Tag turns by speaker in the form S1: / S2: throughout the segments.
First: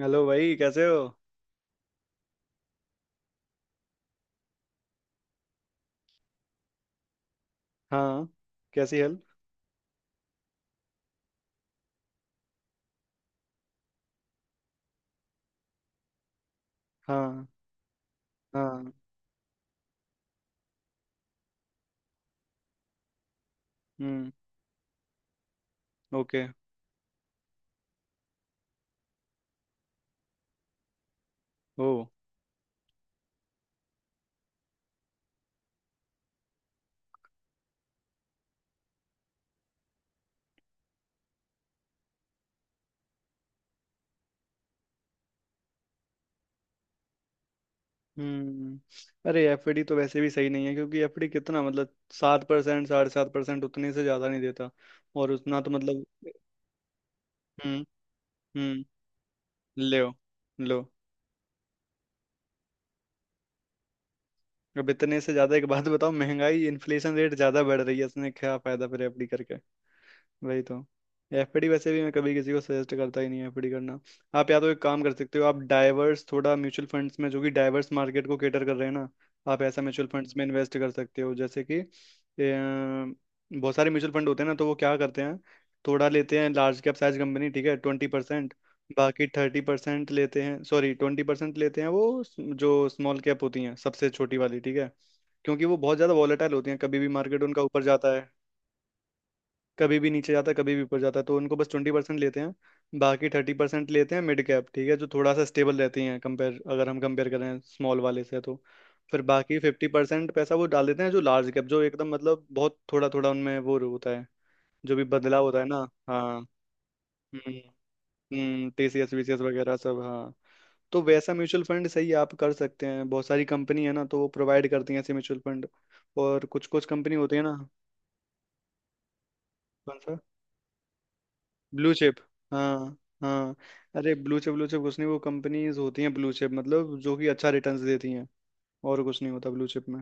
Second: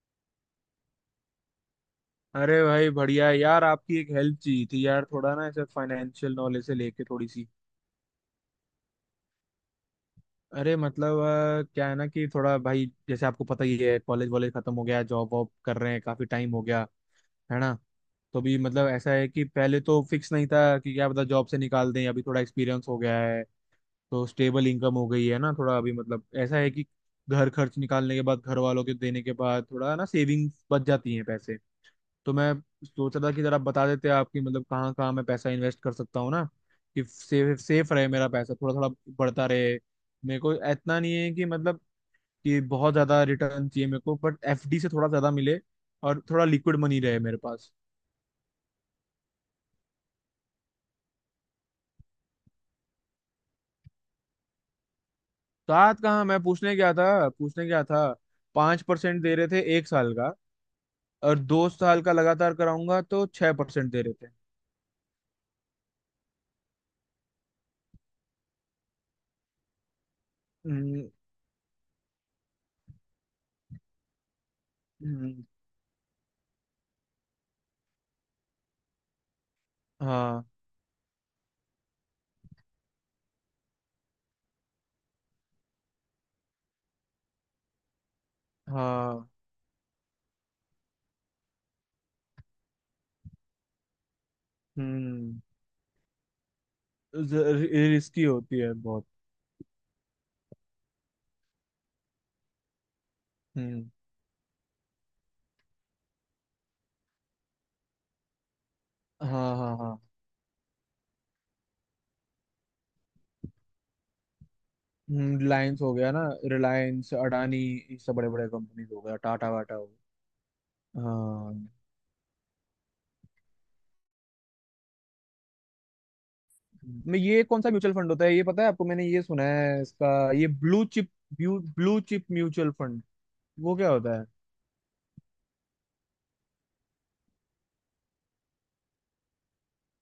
S1: Hello भाई, कैसे हो?
S2: अरे भाई बढ़िया है यार। आपकी एक हेल्प चाहिए थी यार, थोड़ा ना ऐसे फाइनेंशियल नॉलेज से लेके थोड़ी सी।
S1: हाँ। कैसी हेल्प?
S2: अरे मतलब क्या है ना कि थोड़ा भाई जैसे आपको पता ही है, कॉलेज वॉलेज खत्म हो गया, जॉब वॉब कर रहे हैं, काफी टाइम हो गया,
S1: हाँ,
S2: है ना। तो भी मतलब
S1: हाँ।
S2: ऐसा है कि पहले तो फिक्स नहीं था कि क्या पता जॉब से निकाल दें, अभी थोड़ा एक्सपीरियंस हो गया है, तो
S1: हम्म।
S2: स्टेबल इनकम हो गई है ना। थोड़ा अभी मतलब
S1: ओके।
S2: ऐसा है कि घर खर्च निकालने के बाद, घर वालों के देने के बाद, थोड़ा ना सेविंग्स बच जाती हैं पैसे।
S1: ओ।
S2: तो मैं सोच रहा था कि जरा बता देते आपकी मतलब कहाँ कहाँ मैं पैसा इन्वेस्ट कर सकता हूँ ना, कि सेफ सेफ रहे मेरा पैसा, थोड़ा थोड़ा बढ़ता रहे। मेरे को इतना नहीं है कि मतलब कि बहुत ज्यादा रिटर्न चाहिए मेरे को, बट एफडी से थोड़ा ज्यादा मिले, और थोड़ा लिक्विड मनी रहे मेरे पास।
S1: हम्म। अरे, एफडी तो वैसे भी सही नहीं है क्योंकि एफडी कितना मतलब 7% 7.5% उतने से ज़्यादा नहीं देता। और उतना तो
S2: साथ
S1: मतलब।
S2: कहाँ, मैं पूछने गया था, पूछने गया
S1: हम्म,
S2: था, पांच
S1: हम्म।
S2: परसेंट दे रहे थे एक
S1: ले
S2: साल का।
S1: लो।
S2: और 2 साल का लगातार कराऊंगा तो 6% दे रहे थे।
S1: अब इतने से ज़्यादा एक बात बताओ, महंगाई इन्फ्लेशन रेट ज़्यादा बढ़ रही है, इसने क्या फ़ायदा फिर एफडी करके। वही तो।
S2: हम्म।
S1: एफडी वैसे भी मैं कभी किसी को सजेस्ट करता ही नहीं है एफडी करना। आप या तो एक काम कर सकते
S2: हम्म।
S1: हो, आप डाइवर्स थोड़ा म्यूचुअल फंड्स में जो कि डाइवर्स मार्केट को केटर कर रहे हैं ना। आप ऐसा म्यूचुअल फंड्स में
S2: हाँ।
S1: इन्वेस्ट कर सकते हो जैसे कि बहुत सारे म्यूचुअल फंड होते हैं ना, तो वो क्या करते हैं। थोड़ा लेते हैं लार्ज कैप साइज कंपनी, ठीक है, 20%। बाकी
S2: हाँ।
S1: 30% लेते हैं, सॉरी 20% लेते हैं जो स्मॉल कैप होती हैं, सबसे छोटी वाली, ठीक है।
S2: हम्म।
S1: क्योंकि वो बहुत ज़्यादा वॉलेटाइल होती हैं, कभी भी मार्केट उनका ऊपर जाता
S2: रिस्की
S1: है,
S2: होती है बहुत।
S1: कभी भी नीचे जाता है, कभी भी ऊपर जाता है। तो उनको बस 20% लेते हैं, बाकी 30%
S2: हम्म।
S1: लेते हैं मिड कैप, ठीक है, जो थोड़ा सा स्टेबल रहती हैं कंपेयर अगर हम कंपेयर करें स्मॉल वाले से तो। फिर
S2: हाँ,
S1: बाकी
S2: हाँ,
S1: फिफ्टी
S2: हाँ।
S1: परसेंट पैसा वो डाल देते हैं जो लार्ज कैप, जो एकदम मतलब बहुत थोड़ा थोड़ा उनमें वो होता है, जो भी बदलाव होता है
S2: रिलायंस
S1: ना।
S2: हो गया ना,
S1: हाँ।
S2: रिलायंस अडानी, ये सब बड़े बड़े
S1: हम्म,
S2: कंपनीज हो
S1: टीसीएस
S2: गया,
S1: वीसीएस
S2: टाटा वाटा
S1: वगैरह
S2: हो
S1: सब।
S2: गया।
S1: हाँ, तो वैसा
S2: हाँ।
S1: म्यूचुअल फंड सही आप कर सकते हैं, बहुत सारी कंपनी है ना, तो वो प्रोवाइड करती हैं ऐसे म्यूचुअल फंड। और कुछ कुछ कंपनी
S2: मैं
S1: होती है
S2: ये
S1: ना।
S2: कौन सा म्यूचुअल फंड होता है, ये पता है आपको? मैंने ये सुना है
S1: कौन
S2: इसका,
S1: सा?
S2: ये blue chip,
S1: blue
S2: blue
S1: chip.
S2: Chip mutual
S1: हाँ।
S2: फंड,
S1: हाँ।
S2: वो क्या
S1: अरे,
S2: होता है?
S1: ब्लू चिप कुछ नहीं, वो कंपनीज होती हैं ब्लू चिप मतलब जो कि अच्छा रिटर्न्स देती हैं। और कुछ नहीं होता ब्लू चिप में।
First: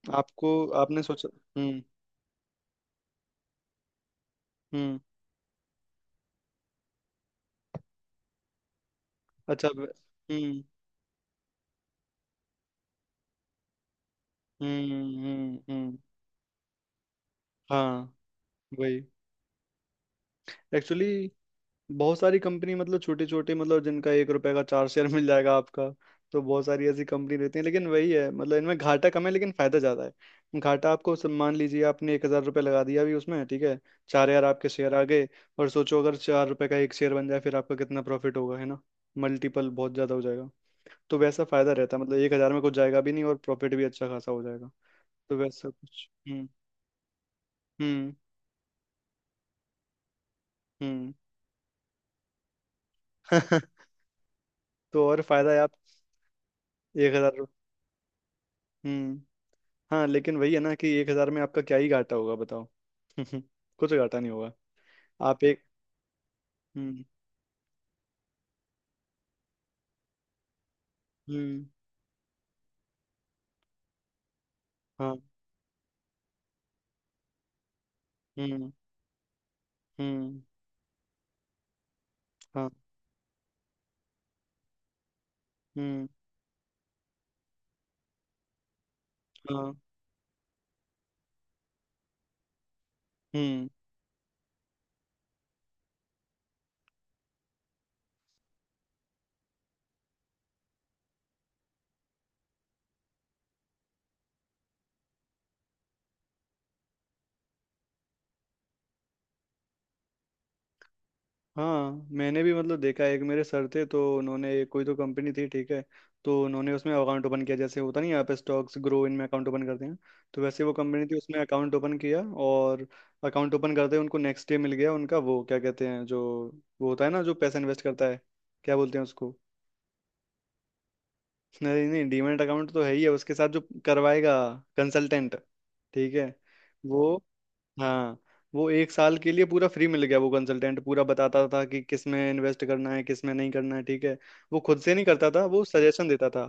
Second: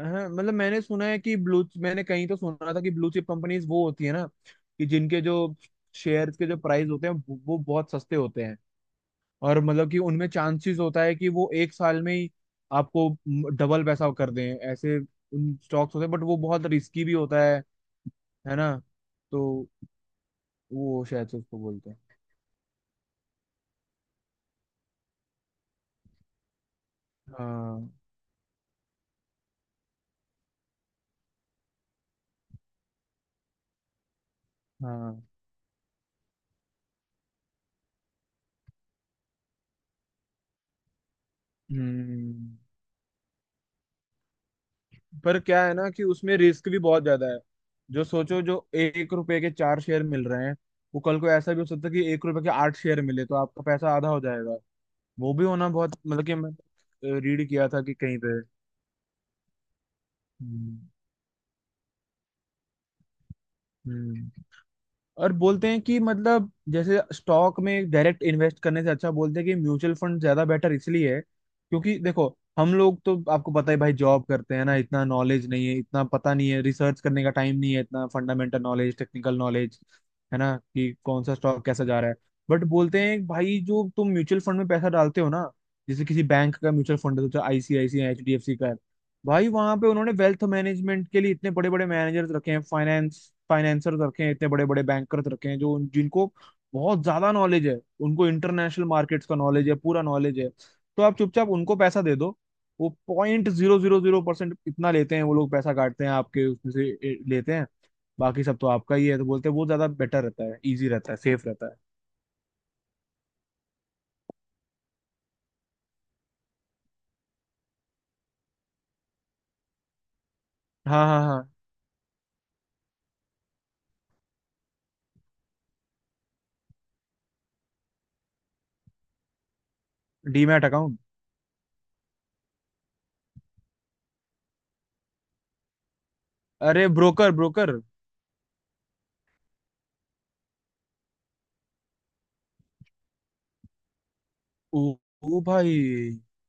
S2: हाँ,
S1: आपको
S2: मतलब मैंने
S1: आपने
S2: सुना है
S1: सोचा।
S2: कि ब्लू,
S1: हम्म।
S2: मैंने कहीं तो सुना था कि ब्लू चिप कंपनीज वो होती है ना कि
S1: हम्म।
S2: जिनके जो शेयर्स के जो प्राइस होते हैं वो बहुत सस्ते होते हैं, और
S1: अच्छा।
S2: मतलब कि उनमें
S1: हम्म।
S2: चांसेस होता है कि वो 1 साल में ही आपको डबल पैसा कर दें।
S1: हम्म।
S2: ऐसे उन
S1: हम्म।
S2: स्टॉक्स
S1: हम्म।
S2: होते हैं, बट वो बहुत रिस्की भी होता है
S1: हाँ।
S2: है ना।
S1: वही।
S2: तो वो शायद
S1: एक्चुअली
S2: से उसको बोलते हैं।
S1: बहुत सारी कंपनी मतलब छोटी छोटी, मतलब जिनका 1 रुपए का चार शेयर मिल जाएगा आपका। तो बहुत सारी ऐसी कंपनी रहती है, लेकिन
S2: हाँ,
S1: वही है, मतलब इनमें घाटा कम है लेकिन फायदा ज्यादा है। घाटा आपको मान लीजिए आपने 1,000 रुपये लगा दिया अभी उसमें, ठीक है। 4,000 आपके शेयर आ
S2: हाँ।
S1: गए। और सोचो अगर 4 रुपए का एक शेयर बन जाए, फिर आपका कितना प्रॉफिट होगा, है ना। मल्टीपल बहुत ज्यादा हो जाएगा। तो वैसा फायदा रहता है, मतलब 1,000
S2: हम्म।
S1: में कुछ जाएगा भी नहीं और प्रॉफिट भी अच्छा खासा हो जाएगा। तो
S2: पर क्या
S1: वैसा
S2: है ना कि
S1: कुछ।
S2: उसमें
S1: हम्म।
S2: रिस्क भी बहुत ज्यादा है। जो
S1: हम्म।
S2: सोचो जो 1 रुपए के चार शेयर मिल रहे हैं, वो
S1: हम्म।
S2: कल को ऐसा भी हो सकता है कि 1 रुपए के आठ शेयर मिले तो आपका पैसा आधा हो जाएगा।
S1: तो और
S2: वो भी
S1: फायदा है
S2: होना
S1: आप
S2: बहुत मतलब कि मैं
S1: 1,000।
S2: रीड किया था कि कहीं पे।
S1: हम्म। हाँ, लेकिन वही है ना
S2: हम्म।
S1: कि 1,000 में आपका क्या ही घाटा होगा, बताओ। कुछ घाटा नहीं
S2: हम्म।
S1: होगा।
S2: और
S1: आप एक।
S2: बोलते हैं कि मतलब जैसे
S1: हम्म।
S2: स्टॉक में डायरेक्ट इन्वेस्ट करने से अच्छा बोलते हैं कि म्यूचुअल फंड ज्यादा बेटर इसलिए है
S1: हम्म।
S2: क्योंकि देखो हम लोग तो आपको पता है भाई जॉब करते हैं ना, इतना
S1: हाँ।
S2: नॉलेज नहीं है, इतना पता नहीं है, रिसर्च करने का टाइम नहीं है इतना, फंडामेंटल
S1: हम्म।
S2: नॉलेज टेक्निकल नॉलेज, है
S1: हम्म।
S2: ना, कि कौन सा स्टॉक कैसा जा रहा है। बट
S1: हाँ।
S2: बोलते हैं भाई जो तुम म्यूचुअल फंड में पैसा डालते हो ना, जैसे
S1: हम्म।
S2: किसी बैंक का म्यूचुअल फंड है तो आईसीआईसीआई, एचडीएफसी, भाई
S1: हाँ।
S2: वहां पे उन्होंने वेल्थ मैनेजमेंट के लिए इतने बड़े बड़े मैनेजर्स रखे हैं, फाइनेंस
S1: हम्म।
S2: फाइनेंसर्स रखे हैं, इतने बड़े बड़े बैंकर्स रखे हैं जो जिनको बहुत ज्यादा नॉलेज है। उनको इंटरनेशनल मार्केट्स का नॉलेज है, पूरा नॉलेज है, तो आप चुपचाप उनको पैसा दे दो। वो 0.000% इतना लेते हैं वो लोग, पैसा काटते हैं आपके उसमें से लेते हैं। बाकी सब तो आपका ही है, तो बोलते हैं वो ज्यादा बेटर रहता है, इजी रहता है, सेफ रहता है।
S1: हाँ, मैंने भी मतलब देखा है, एक मेरे सर थे तो उन्होंने कोई तो कंपनी थी, ठीक है। तो उन्होंने उसमें अकाउंट ओपन किया, जैसे होता नहीं है, आप स्टॉक्स ग्रो इनमें अकाउंट ओपन करते हैं। तो वैसे वो कंपनी
S2: हाँ,
S1: थी,
S2: हाँ,
S1: उसमें
S2: हाँ।
S1: अकाउंट ओपन किया, और अकाउंट ओपन करते ही उनको नेक्स्ट डे मिल गया उनका वो क्या कहते हैं, जो वो होता है ना जो पैसा इन्वेस्ट करता है, क्या बोलते हैं उसको।
S2: Demat account.
S1: नहीं नहीं, डीमैट अकाउंट तो है ही है उसके साथ, जो करवाएगा, कंसल्टेंट। ठीक है।
S2: अरे
S1: वो।
S2: Broker broker.
S1: हाँ। वो एक साल के लिए पूरा फ्री मिल गया वो कंसल्टेंट, पूरा बताता था कि किस में इन्वेस्ट करना है, किस में नहीं करना है, ठीक है। वो खुद
S2: ओ,
S1: से नहीं करता
S2: ओ
S1: था, वो
S2: भाई,
S1: सजेशन देता था।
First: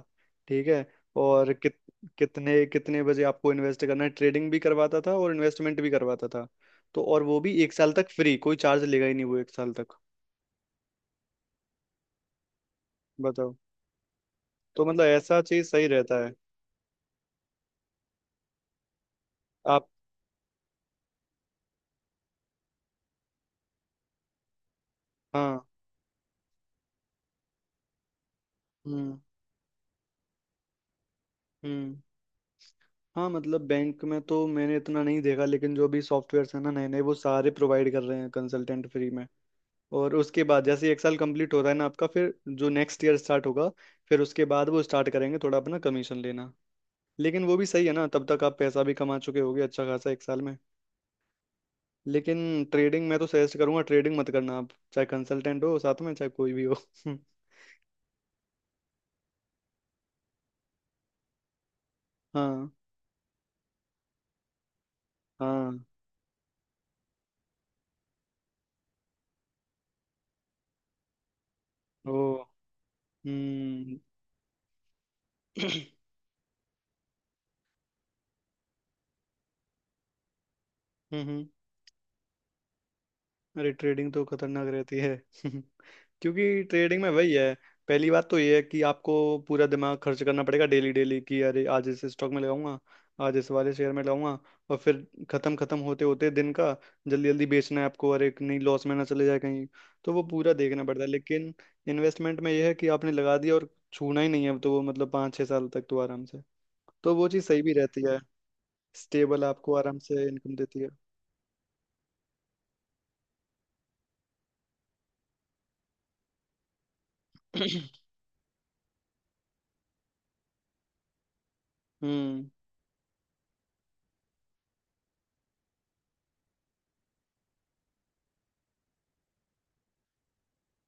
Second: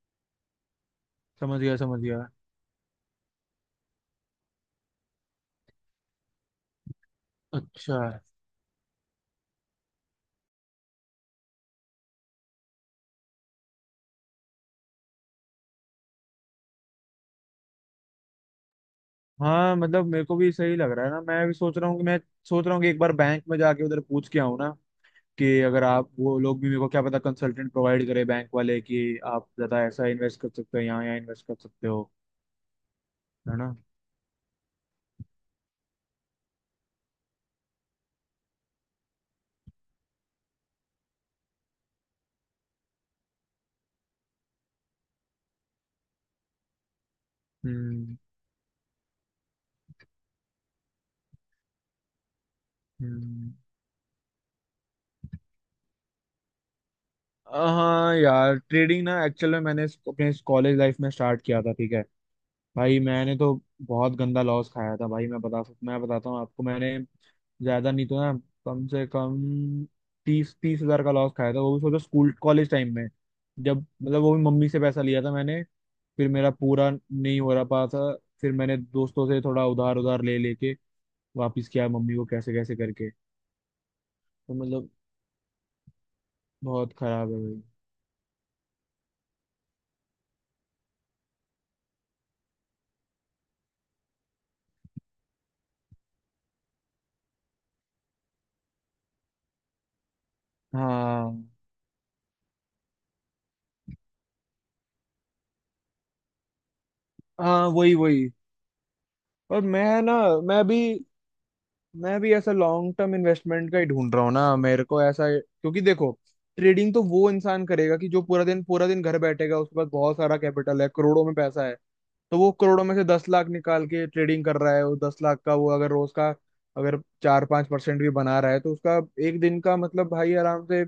S1: ठीक है। और
S2: समझ गया समझ गया।
S1: कितने कितने बजे आपको इन्वेस्ट करना है, ट्रेडिंग भी करवाता था और इन्वेस्टमेंट भी करवाता था। तो और वो भी एक साल
S2: अच्छा।
S1: तक फ्री, कोई चार्ज लेगा ही नहीं वो एक साल तक। बताओ। तो मतलब ऐसा चीज सही रहता है।
S2: हाँ,
S1: आप।
S2: मतलब मेरे को भी सही लग रहा है ना, मैं भी सोच रहा हूँ कि मैं सोच रहा हूँ कि एक बार बैंक में जाके उधर पूछ के आऊँ ना। कि
S1: हाँ।
S2: अगर आप, वो लोग भी मेरे को क्या पता कंसल्टेंट प्रोवाइड करे बैंक वाले, कि
S1: हम्म।
S2: आप ज्यादा ऐसा इन्वेस्ट कर सकते हो, यहाँ यहाँ इन्वेस्ट कर सकते
S1: हम्म।
S2: हो,
S1: हाँ,
S2: है
S1: मतलब
S2: ना।
S1: बैंक में तो मैंने इतना नहीं देखा, लेकिन जो भी सॉफ्टवेयर्स हैं ना नए नए, वो सारे प्रोवाइड कर रहे हैं कंसल्टेंट फ्री में। और उसके बाद जैसे एक साल कंप्लीट हो रहा है ना आपका, फिर जो नेक्स्ट ईयर स्टार्ट होगा, फिर उसके बाद वो स्टार्ट करेंगे थोड़ा अपना कमीशन लेना। लेकिन वो भी सही है ना,
S2: हम्म।
S1: तब तक आप पैसा भी कमा चुके होगे अच्छा खासा एक साल में। लेकिन ट्रेडिंग, मैं तो
S2: हम्म।
S1: सजेस्ट करूंगा ट्रेडिंग मत करना आप, चाहे कंसल्टेंट हो साथ में, चाहे कोई भी हो।
S2: हाँ यार, ट्रेडिंग ना एक्चुअल में मैंने अपने कॉलेज लाइफ में स्टार्ट किया था, ठीक है,
S1: हाँ।
S2: भाई मैंने तो बहुत गंदा लॉस खाया था भाई। मैं बता सक
S1: हाँ।
S2: मैं बताता हूँ आपको, मैंने ज्यादा नहीं तो ना, कम से कम 30,000 30,000 का लॉस खाया था, वो भी सोचो
S1: ओ।
S2: स्कूल कॉलेज टाइम में जब।
S1: हम्म।
S2: मतलब वो भी मम्मी से पैसा लिया था मैंने, फिर मेरा पूरा नहीं हो रहा पा था, फिर मैंने दोस्तों से थोड़ा उधार उधार ले लेके
S1: हम्म। हम्म।
S2: वापिस किया मम्मी को कैसे कैसे करके।
S1: अरे, ट्रेडिंग तो
S2: तो
S1: खतरनाक
S2: मतलब
S1: रहती है। क्योंकि
S2: बहुत
S1: ट्रेडिंग में
S2: खराब
S1: वही
S2: है
S1: है,
S2: भाई।
S1: पहली बात तो ये है कि आपको पूरा दिमाग खर्च करना पड़ेगा डेली डेली, कि अरे आज इस स्टॉक में लगाऊंगा, आज इस वाले शेयर में लगाऊंगा, और फिर खत्म खत्म होते होते दिन का जल्दी जल्दी बेचना है आपको, अरे नहीं लॉस में ना चले जाए कहीं। तो वो पूरा देखना पड़ता है,
S2: हाँ
S1: लेकिन इन्वेस्टमेंट में यह है कि आपने लगा दिया और छूना ही नहीं है, तो वो मतलब 5-6 साल तक तो आराम से, तो वो चीज़ सही
S2: हाँ,
S1: भी
S2: वही
S1: रहती है।
S2: वही।
S1: स्टेबल
S2: और
S1: आपको
S2: मैं
S1: आराम
S2: ना,
S1: से इनकम
S2: मैं भी
S1: देती है।
S2: मैं भी ऐसा लॉन्ग टर्म इन्वेस्टमेंट का ही ढूंढ रहा हूँ ना मेरे को ऐसा, क्योंकि देखो ट्रेडिंग तो वो इंसान करेगा कि जो पूरा दिन घर बैठेगा, उसके पास बहुत सारा कैपिटल है, करोड़ों में पैसा है। तो
S1: हम्म।
S2: वो करोड़ों में से 10 लाख निकाल के ट्रेडिंग कर रहा है, वो 10 लाख का वो अगर रोज का अगर 4-5% भी बना रहा है तो उसका एक दिन का मतलब भाई आराम से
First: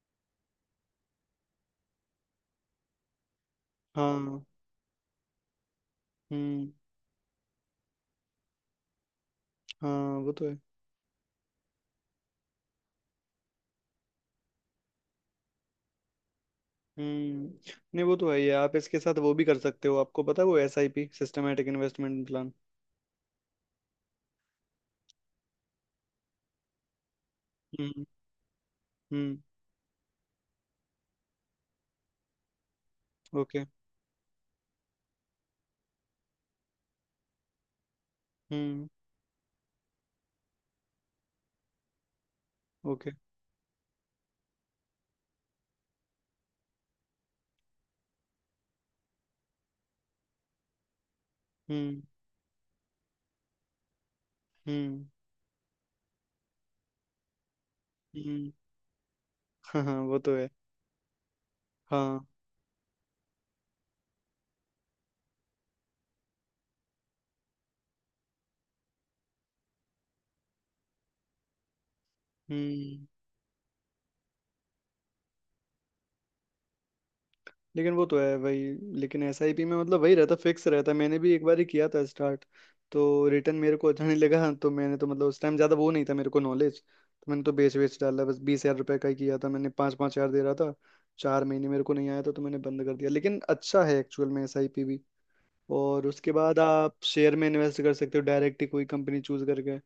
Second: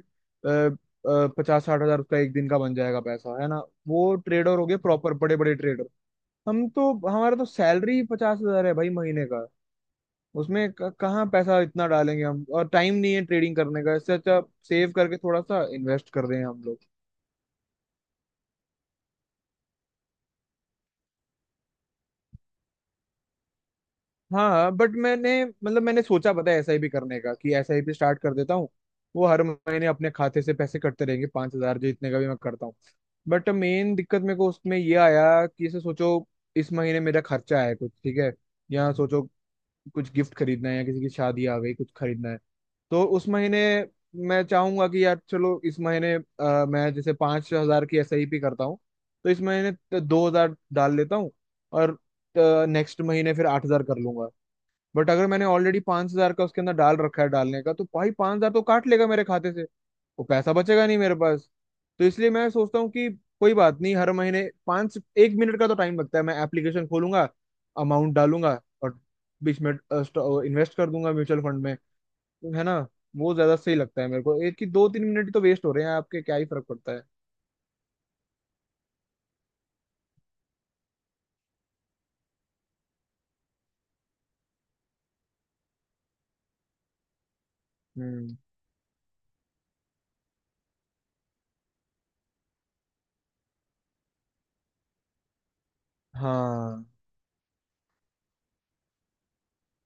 S2: 50-60 हजार उसका एक दिन का बन जाएगा पैसा, है ना। वो
S1: हाँ।
S2: ट्रेडर हो गए प्रॉपर, बड़े बड़े ट्रेडर। हम
S1: हम्म।
S2: तो हमारा तो सैलरी 50,000 है भाई महीने का,
S1: हाँ, वो तो है।
S2: उसमें कहाँ पैसा इतना डालेंगे हम, और टाइम नहीं है ट्रेडिंग करने का, इससे अच्छा सेव करके थोड़ा सा इन्वेस्ट कर रहे हैं हम लोग।
S1: हम्म। नहीं, वो तो है ही है, आप इसके साथ वो भी कर सकते हो, आपको पता है वो SIP, सिस्टमेटिक इन्वेस्टमेंट प्लान।
S2: हाँ बट मैंने मतलब मैंने सोचा पता है एसआईपी करने का कि एसआईपी
S1: हम्म।
S2: स्टार्ट कर देता हूँ, वो
S1: हम्म।
S2: हर महीने अपने खाते से पैसे कटते रहेंगे 5,000, जो इतने का भी मैं करता हूँ। But
S1: okay.
S2: मेन दिक्कत मेरे को उसमें ये आया कि जैसे सोचो इस महीने मेरा खर्चा है कुछ, ठीक है,
S1: हम्म।
S2: या सोचो कुछ गिफ्ट खरीदना है या किसी की शादी आ गई, कुछ खरीदना है तो
S1: ओके।
S2: उस महीने मैं चाहूंगा कि यार चलो इस महीने मैं जैसे 5,000 की एसआईपी करता हूँ, तो इस महीने 2,000 डाल लेता हूँ और
S1: हम्म।
S2: नेक्स्ट महीने फिर 8,000 कर लूंगा।
S1: हम्म।
S2: बट अगर मैंने ऑलरेडी 5,000 का उसके अंदर डाल रखा है डालने का तो भाई पांच
S1: हम्म।
S2: हजार तो काट लेगा मेरे खाते से,
S1: हाँ, हाँ, वो
S2: वो
S1: तो है।
S2: पैसा बचेगा नहीं मेरे पास। तो
S1: हाँ।
S2: इसलिए मैं सोचता हूँ कि कोई बात नहीं, हर महीने पाँच 1 मिनट का तो टाइम लगता है, मैं एप्लीकेशन खोलूंगा, अमाउंट डालूंगा, और बीच में इन्वेस्ट कर दूंगा म्यूचुअल फंड में, तो है ना।
S1: हम्म।
S2: वो ज्यादा सही लगता है मेरे को, एक की 2-3 मिनट तो वेस्ट हो रहे हैं आपके, क्या ही फर्क पड़ता है।
S1: लेकिन वो तो है वही। लेकिन एसआईपी में मतलब वही रहता फिक्स रहता, मैंने भी एक बार ही किया था स्टार्ट। तो रिटर्न मेरे को अच्छा नहीं लगा, तो मैंने तो मतलब उस टाइम ज़्यादा वो नहीं था मेरे को नॉलेज, तो मैंने तो बेच बेच डाला।
S2: हम्म।
S1: बस 20,000 रुपये का ही किया था मैंने, पाँच पाँच हज़ार दे रहा था 4 महीने, मेरे को नहीं आया था, तो मैंने बंद कर दिया। लेकिन अच्छा है एक्चुअल में एसआईपी भी। और उसके बाद
S2: हाँ
S1: आप शेयर में इन्वेस्ट कर सकते हो, डायरेक्ट ही कोई कंपनी चूज करके।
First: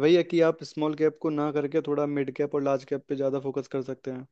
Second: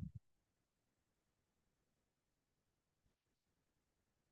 S1: वही है कि आप स्मॉल कैप को ना करके थोड़ा मिड कैप और लार्ज कैप पे ज़्यादा फोकस कर सकते हैं।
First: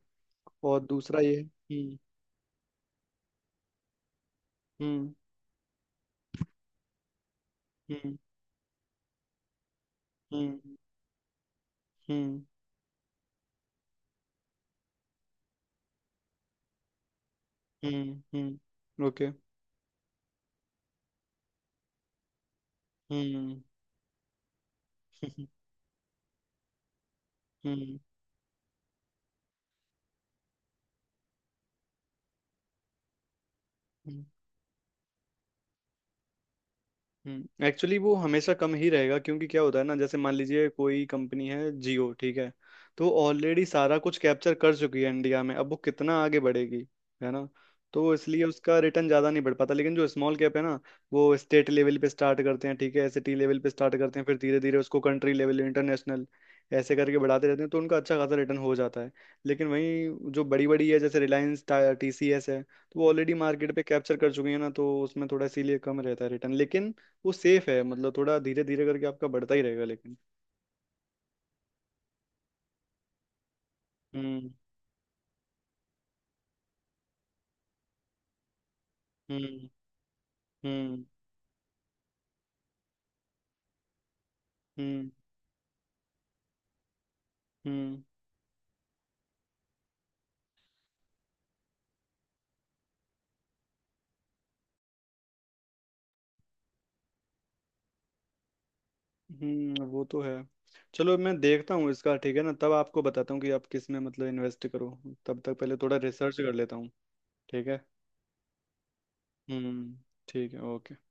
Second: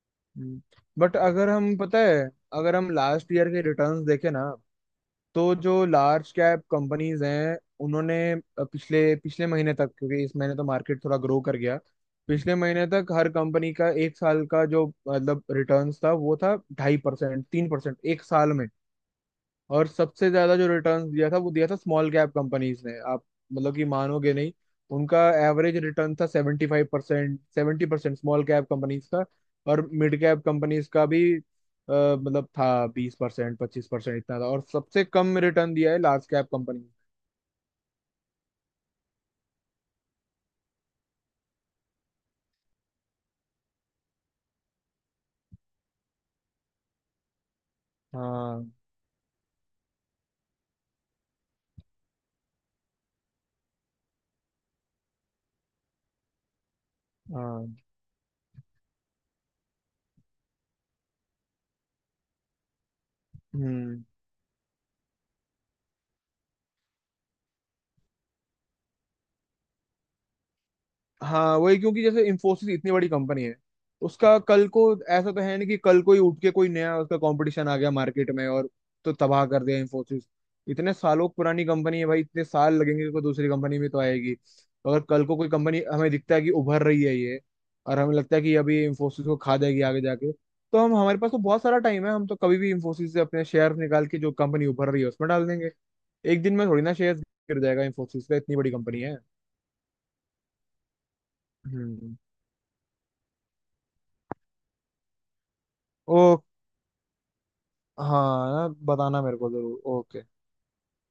S1: और
S2: बट
S1: दूसरा ये।
S2: अगर हम
S1: हम्म।
S2: पता है अगर हम लास्ट ईयर के रिटर्न्स देखें ना,
S1: हम्म।
S2: तो जो लार्ज कैप कंपनीज हैं उन्होंने
S1: हम्म।
S2: पिछले पिछले महीने तक, क्योंकि इस महीने तो
S1: हम्म।
S2: मार्केट थोड़ा ग्रो कर गया,
S1: हम्म।
S2: पिछले महीने तक हर कंपनी का एक साल का जो मतलब रिटर्न्स था, वो था 2.5% 3%
S1: हम्म।
S2: 1 साल
S1: हम्म।
S2: में।
S1: ओके।
S2: और सबसे ज्यादा जो रिटर्न दिया था वो दिया था स्मॉल कैप कंपनीज ने, आप
S1: हम्म।
S2: मतलब कि मानोगे नहीं, उनका एवरेज रिटर्न था 75% सेवेंटी
S1: हम्म।
S2: परसेंट स्मॉल कैप कंपनीज का। और मिड कैप कंपनीज का भी मतलब था 20% 25%,
S1: हम्म।
S2: इतना था, और सबसे कम रिटर्न दिया है लार्ज कैप कंपनी।
S1: हम्म। एक्चुअली वो हमेशा कम ही रहेगा, क्योंकि क्या होता है ना, जैसे मान लीजिए कोई कंपनी है जियो, ठीक है, तो ऑलरेडी सारा कुछ कैप्चर कर चुकी है इंडिया में, अब वो कितना आगे बढ़ेगी, है ना। तो इसलिए
S2: हाँ,
S1: उसका रिटर्न ज़्यादा नहीं बढ़ पाता, लेकिन जो स्मॉल कैप है ना, वो स्टेट लेवल पे स्टार्ट करते हैं, ठीक है, सिटी लेवल पे स्टार्ट करते हैं, फिर धीरे धीरे उसको कंट्री लेवल इंटरनेशनल, ऐसे करके बढ़ाते रहते
S2: हाँ।
S1: हैं, तो उनका अच्छा खासा रिटर्न हो जाता है। लेकिन वहीं जो बड़ी बड़ी है जैसे रिलायंस टीसीएस है, तो वो ऑलरेडी मार्केट पे
S2: हम्म।
S1: कैप्चर कर चुकी है ना, तो उसमें थोड़ा इसीलिए कम रहता है रिटर्न। लेकिन वो सेफ है, मतलब थोड़ा धीरे धीरे करके आपका बढ़ता ही रहेगा, लेकिन।
S2: हाँ वही, क्योंकि जैसे इंफोसिस इतनी बड़ी कंपनी है तो उसका
S1: हम्म।
S2: कल को ऐसा तो है नहीं कि कल कोई उठ के कोई नया उसका कंपटीशन आ गया मार्केट में और तो तबाह कर
S1: हम्म।
S2: दिया इंफोसिस। इतने
S1: हम्म।
S2: सालों पुरानी कंपनी है भाई, इतने साल लगेंगे कोई दूसरी कंपनी में तो आएगी, तो अगर
S1: हम्म।
S2: कल को कोई कंपनी हमें दिखता है कि उभर रही है ये, और
S1: हम्म।
S2: हमें लगता है कि अभी इंफोसिस को खा जाएगी आगे जाके, तो हम हमारे पास तो बहुत सारा टाइम है, हम तो कभी भी इंफोसिस से अपने शेयर निकाल के जो कंपनी उभर रही है उसमें डाल देंगे। एक दिन में थोड़ी ना शेयर गिर जाएगा इंफोसिस का, इतनी बड़ी कंपनी है।
S1: हम्म। वो तो है। चलो मैं देखता हूँ इसका,
S2: हम्म।
S1: ठीक है ना, तब आपको बताता हूँ कि आप किस में मतलब इन्वेस्ट करो। तब तक पहले थोड़ा रिसर्च कर लेता हूँ। ठीक है।
S2: हाँ ना बताना मेरे को जरूर,
S1: हम्म।
S2: ओके।
S1: ठीक है, ओके।